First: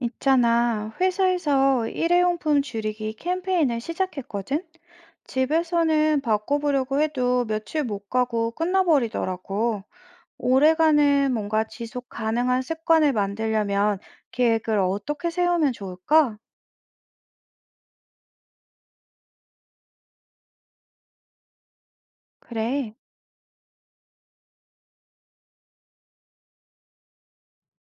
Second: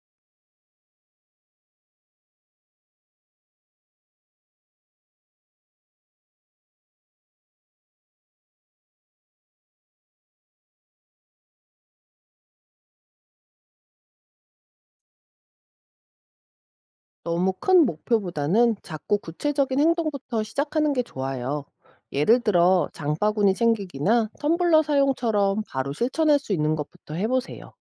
있잖아, 회사에서 일회용품 줄이기 캠페인을 시작했거든? 집에서는 바꿔보려고 해도 며칠 못 가고 끝나버리더라고. 오래가는 뭔가 지속 가능한 습관을 만들려면 계획을 어떻게 세우면 좋을까? 너무 큰 목표보다는 작고 구체적인 행동부터 시작하는 게 좋아요. 예를 들어 그래. 장바구니 챙기기나 텀블러 사용처럼 바로 실천할 수 있는 것부터 해보세요.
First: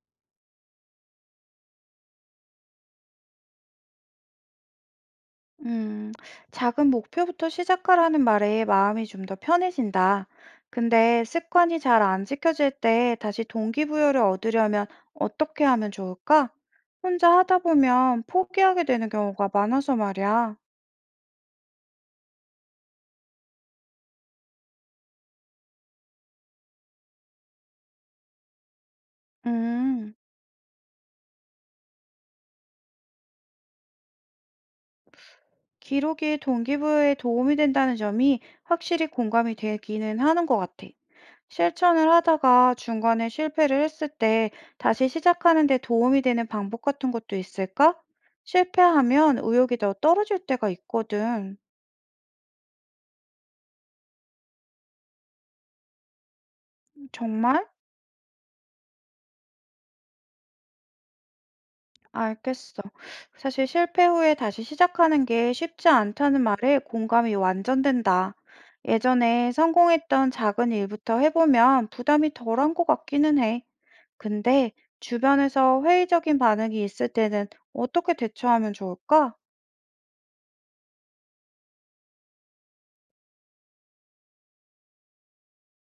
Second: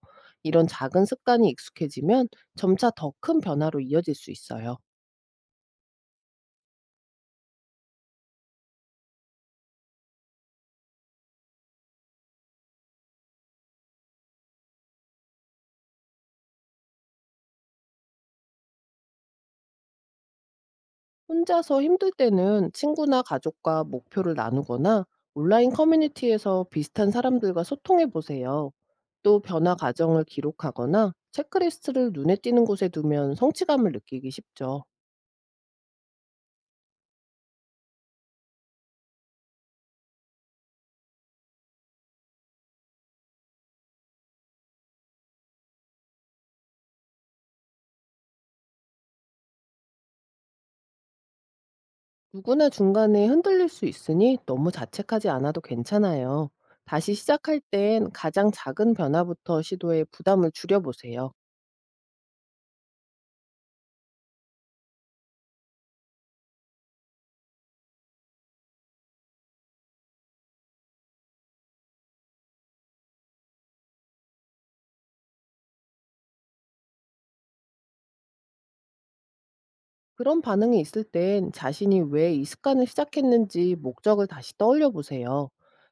이런 작은 습관이 익숙해지면 점차 더 큰 변화로 이어질 수 있어요. 음, 작은 목표부터 시작하라는 말에 마음이 좀 더 편해진다. 근데 습관이 잘 안 지켜질 때 다시 동기부여를 얻으려면 어떻게 하면 좋을까? 혼자 하다 보면 포기하게 되는 경우가 많아서 말이야. 혼자서 힘들 때는 친구나 가족과 목표를 나누거나 온라인 커뮤니티에서 비슷한 사람들과 소통해 보세요. 또 변화 음, 과정을 기록하거나 체크리스트를 눈에 띄는 곳에 두면 성취감을 느끼기 쉽죠. 기록이 동기부여에 도움이 된다는 점이 확실히 공감이 되기는 하는 것 같아. 실천을 하다가 중간에 실패를 했을 때 다시 시작하는 데 도움이 되는 방법 같은 것도 있을까? 실패하면 의욕이 더 떨어질 때가 있거든. 누구나 중간에 흔들릴 수 있으니 너무 자책하지 않아도 괜찮아요. 다시 시작할 정말? 땐 가장 작은 변화부터 시도해 부담을 줄여보세요. 알겠어. 사실 실패 후에 다시 시작하는 게 쉽지 않다는 말에 공감이 완전 된다. 예전에 성공했던 작은 일부터 해보면 부담이 덜한 것 같기는 해. 근데 주변에서 회의적인 반응이 있을 때는 어떻게 대처하면 좋을까? 그런 반응이 있을 땐 자신이 왜 이 습관을 시작했는지 목적을 다시 떠올려 보세요.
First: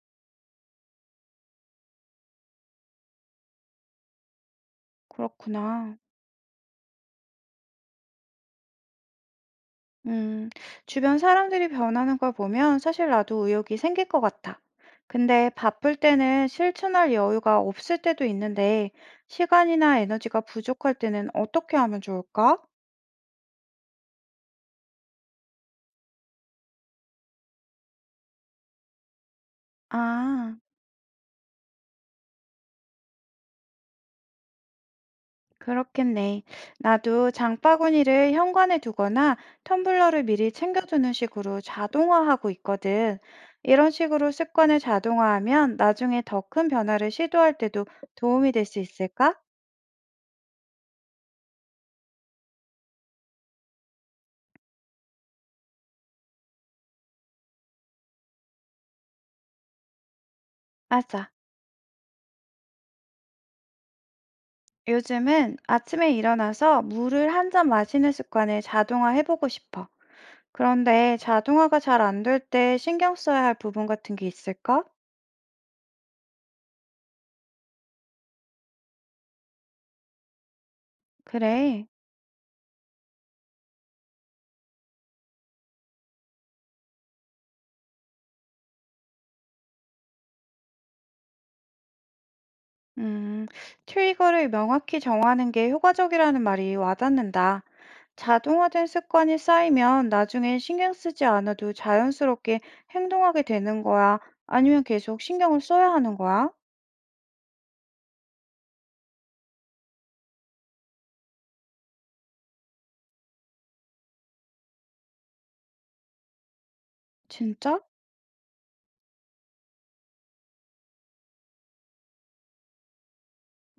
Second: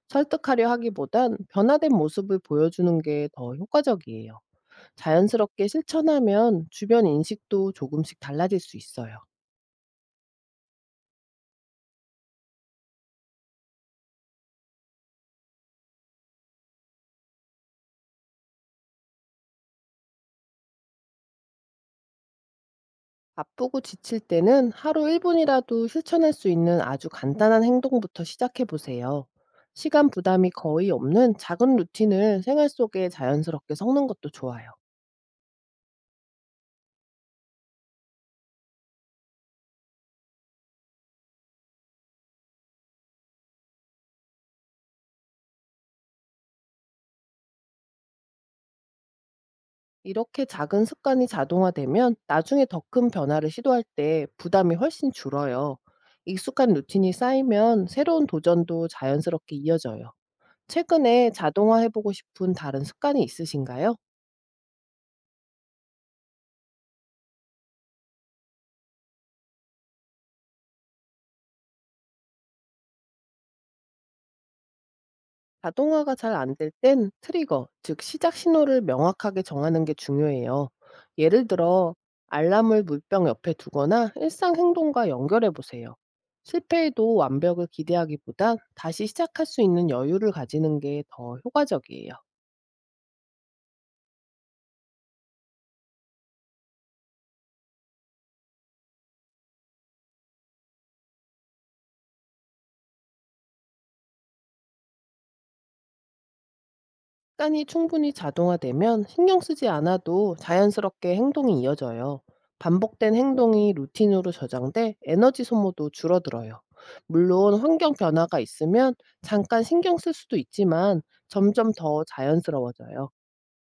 설득하려 하기보단 변화된 모습을 보여주는 게 더 효과적이에요. 자연스럽게 그렇구나. 실천하면 주변 인식도 조금씩 달라질 수 있어요. 음, 주변 사람들이 변하는 걸 보면 사실 나도 의욕이 생길 것 같아. 근데 바쁠 때는 실천할 여유가 없을 때도 있는데, 시간이나 에너지가 부족할 때는 어떻게 하면 좋을까? 바쁘고 지칠 때는 하루 1분이라도 실천할 수 있는 아주 간단한 행동부터 시작해 보세요. 시간 부담이 아, 거의 없는 작은 루틴을 생활 속에 자연스럽게 섞는 것도 좋아요. 그렇겠네. 나도 장바구니를 현관에 두거나 텀블러를 미리 챙겨두는 식으로 자동화하고 있거든. 이런 식으로 습관을 자동화하면 나중에 더 큰 변화를 시도할 때도 도움이 될 수 있을까? 이렇게 작은 습관이 자동화되면 나중에 더 큰 변화를 시도할 때 부담이 훨씬 줄어요. 익숙한 루틴이 쌓이면 새로운 도전도 자연스럽게 이어져요. 최근에 맞아. 자동화해보고 싶은 다른 습관이 있으신가요? 요즘은 아침에 일어나서 물을 한잔 마시는 습관을 자동화해보고 싶어. 그런데 자동화가 잘 안될 때 신경 써야 할 부분 같은 게 있을까? 자동화가 잘 안 될 땐 트리거, 즉 시작 신호를 명확하게 정하는 게 중요해요. 예를 그래. 들어 알람을 물병 옆에 두거나 일상 행동과 연결해 보세요. 실패해도 완벽을 기대하기보단 다시 시작할 수 있는 여유를 가지는 게 더 효과적이에요. 음, 트리거를 명확히 정하는 게 효과적이라는 말이 와닿는다. 자동화된 습관이 쌓이면 나중엔 신경 쓰지 않아도 자연스럽게 행동하게 되는 거야? 아니면 계속 신경을 써야 하는 거야? 습관이 충분히 자동화되면 신경 쓰지 않아도 자연스럽게 행동이 이어져요. 반복된 행동이 루틴으로 저장돼 에너지 소모도 줄어들어요. 물론 진짜? 환경 변화가 있으면 잠깐 신경 쓸 수도 있지만 점점 더 자연스러워져요.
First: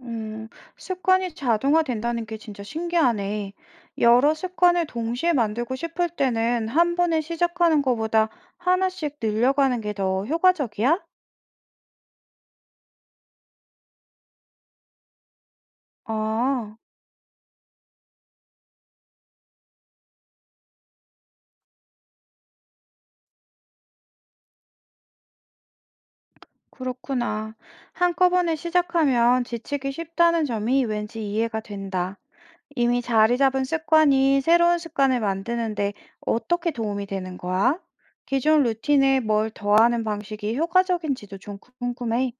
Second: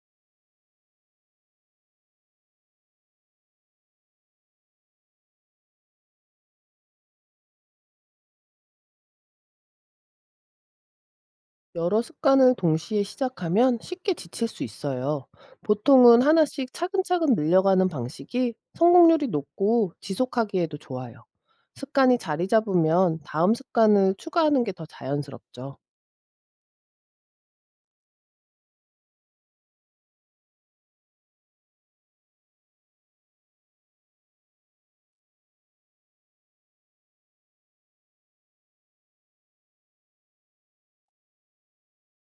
음, 습관이 자동화된다는 게 진짜 신기하네. 여러 습관을 동시에 만들고 싶을 때는 한 번에 시작하는 것보다 하나씩 늘려가는 게 더 효과적이야? 여러 습관을 동시에 시작하면 쉽게 지칠 수 있어요. 보통은 하나씩 아, 차근차근 늘려가는 방식이 성공률이 높고 지속하기에도 좋아요. 습관이 자리 잡으면 다음 습관을 추가하는 게 더 자연스럽죠. 그렇구나. 한꺼번에 시작하면 지치기 쉽다는 점이 왠지 이해가 된다. 이미 자리 잡은 습관이 새로운 습관을 만드는데 어떻게 도움이 되는 거야? 기존 루틴에 뭘 더하는 방식이 효과적인지도 좀 궁금해.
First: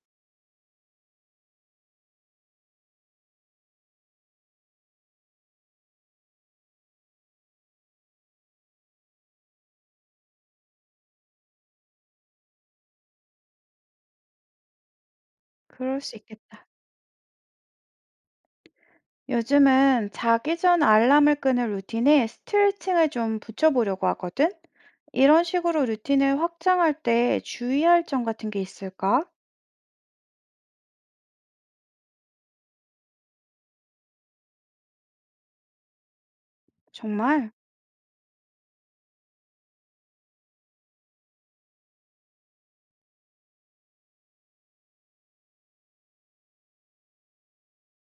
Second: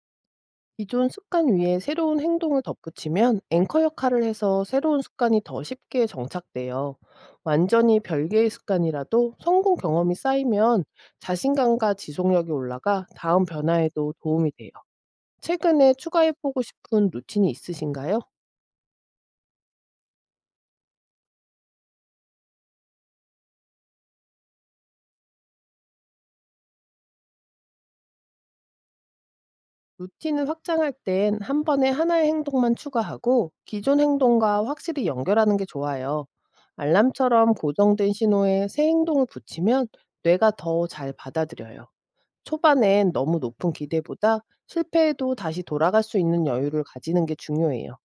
기존 습관 위에 새로운 행동을 덧붙이면 앵커 역할을 해서 새로운 습관이 더 쉽게 정착돼요. 완전히 별개의 습관이라도 성공 경험이 쌓이면 자신감과 지속력이 올라가 다음 변화에도 도움이 돼요. 최근에 그럴 수 추가해 보고 있겠다. 싶은 루틴이 있으신가요? 요즘은 자기 전 알람을 끄는 루틴에 스트레칭을 좀 붙여보려고 하거든? 이런 식으로 루틴을 확장할 때 주의할 점 같은 게 있을까? 루틴을 확장할 땐 한 번에 하나의 행동만 추가하고 기존 행동과 확실히 연결하는 게 좋아요. 정말? 알람처럼 고정된 신호에 새 행동을 붙이면 뇌가 더 잘 받아들여요. 초반엔 너무 높은 기대보다 실패해도 다시 돌아갈 수 있는 여유를 가지는 게 중요해요.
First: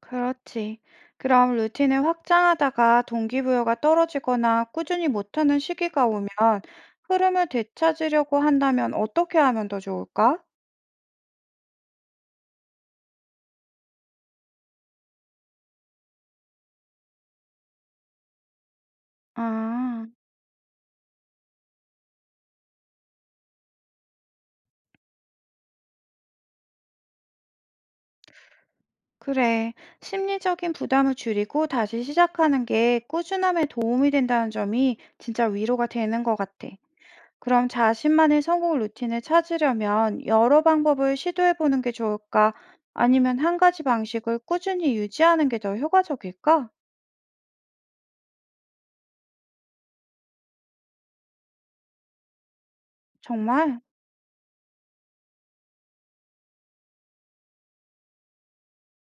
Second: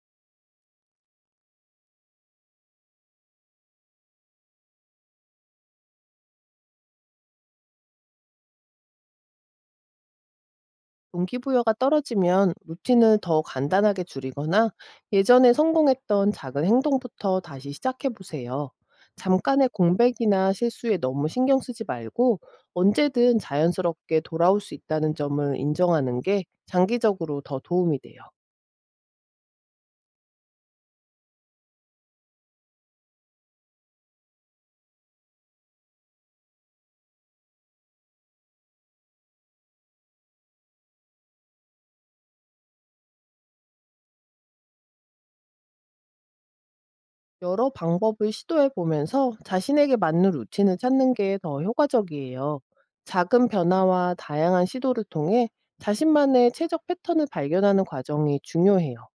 그렇지. 그럼 루틴을 확장하다가 동기부여가 떨어지거나 꾸준히 못하는 시기가 오면 흐름을 되찾으려고 한다면 어떻게 하면 더 좋을까? 동기부여가 떨어지면 루틴을 더 간단하게 줄이거나 예전에 성공했던 작은 행동부터 다시 시작해 보세요. 잠깐의 아. 공백이나 실수에 너무 신경 쓰지 말고 언제든 자연스럽게 돌아올 수 있다는 점을 인정하는 게 장기적으로 더 도움이 돼요. 그래. 심리적인 부담을 줄이고 다시 시작하는 게 꾸준함에 도움이 된다는 점이 진짜 위로가 되는 것 같아. 그럼 자신만의 성공 루틴을 찾으려면 여러 방법을 시도해 보는 게 좋을까? 아니면 한 가지 방식을 꾸준히 유지하는 게 더 효과적일까? 여러 방법을 시도해 보면서 자신에게 맞는 루틴을 찾는 게 더 효과적이에요. 작은 정말? 변화와 다양한 시도를 통해 자신만의 최적 패턴을 발견하는 과정이 중요해요.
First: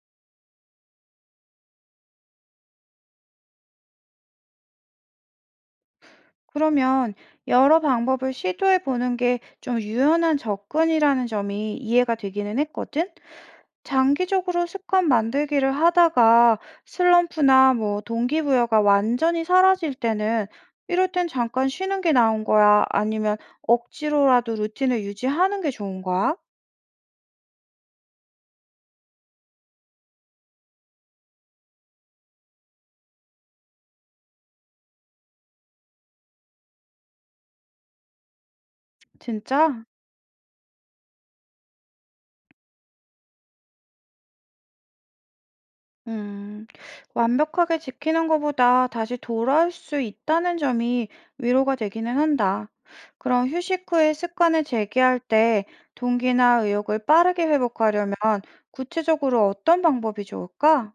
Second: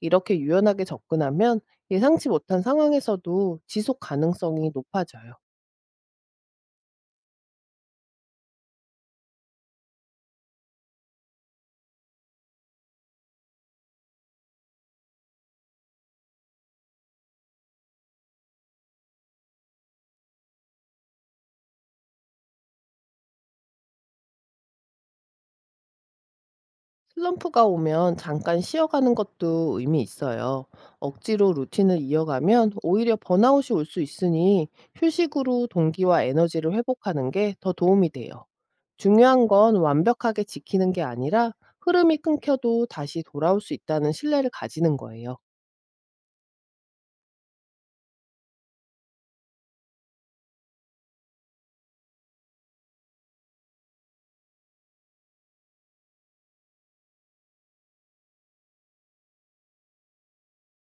이렇게 유연하게 접근하면 예상치 못한 상황에서도 지속 가능성이 높아져요. 그러면 여러 방법을 시도해 보는 게 좀 유연한 접근이라는 점이 이해가 되기는 했거든? 장기적으로 습관 만들기를 하다가 슬럼프나 뭐 동기부여가 완전히 사라질 때는 이럴 땐 잠깐 쉬는 게 나은 거야? 아니면 억지로라도 루틴을 유지하는 게 좋은 거야? 슬럼프가 오면 잠깐 쉬어가는 것도 의미 있어요. 억지로 루틴을 이어가면 오히려 번아웃이 올 수 있으니 휴식으로 동기와 에너지를 회복하는 게 더 도움이 돼요. 중요한 건 진짜? 완벽하게 지키는 게 아니라 흐름이 끊겨도 다시 돌아올 수 있다는 신뢰를 가지는 거예요. 음, 완벽하게 지키는 것보다 다시 돌아올 수 있다는 점이 위로가 되기는 한다. 그럼 휴식 후에 습관을 재개할 때 동기나 의욕을 빠르게 회복하려면 구체적으로 어떤 방법이 좋을까?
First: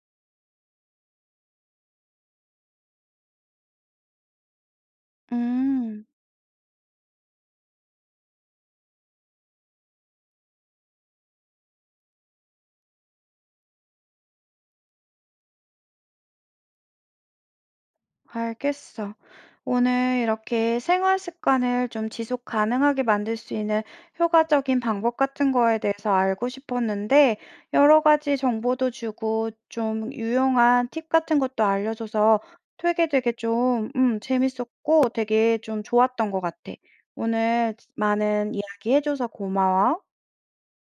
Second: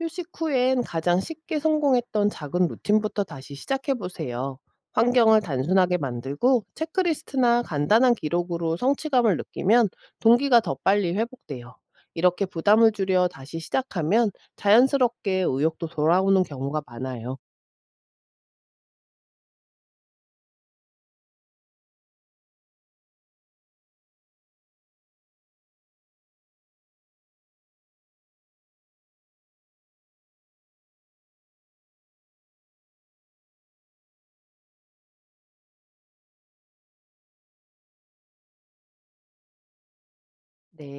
휴식 후엔 가장 쉽게 성공했던 작은 루틴부터 다시 시작해 보세요. 환경을 단순하게 음. 만들고 체크리스트나 간단한 기록으로 성취감을 느끼면 동기가 더 빨리 회복돼요. 이렇게 부담을 줄여 다시 시작하면 자연스럽게 의욕도 돌아오는 경우가 많아요. 알겠어. 오늘 이렇게 생활 습관을 좀 지속 가능하게 만들 수 있는 효과적인 방법 같은 거에 대해서 알고 싶었는데, 여러 가지 정보도 주고, 좀 유용한 팁 같은 것도 알려줘서 되게 되게 좀, 재밌었고 되게 좀 좋았던 것 같아. 오늘 많은 이야기 해줘서 고마워. 네.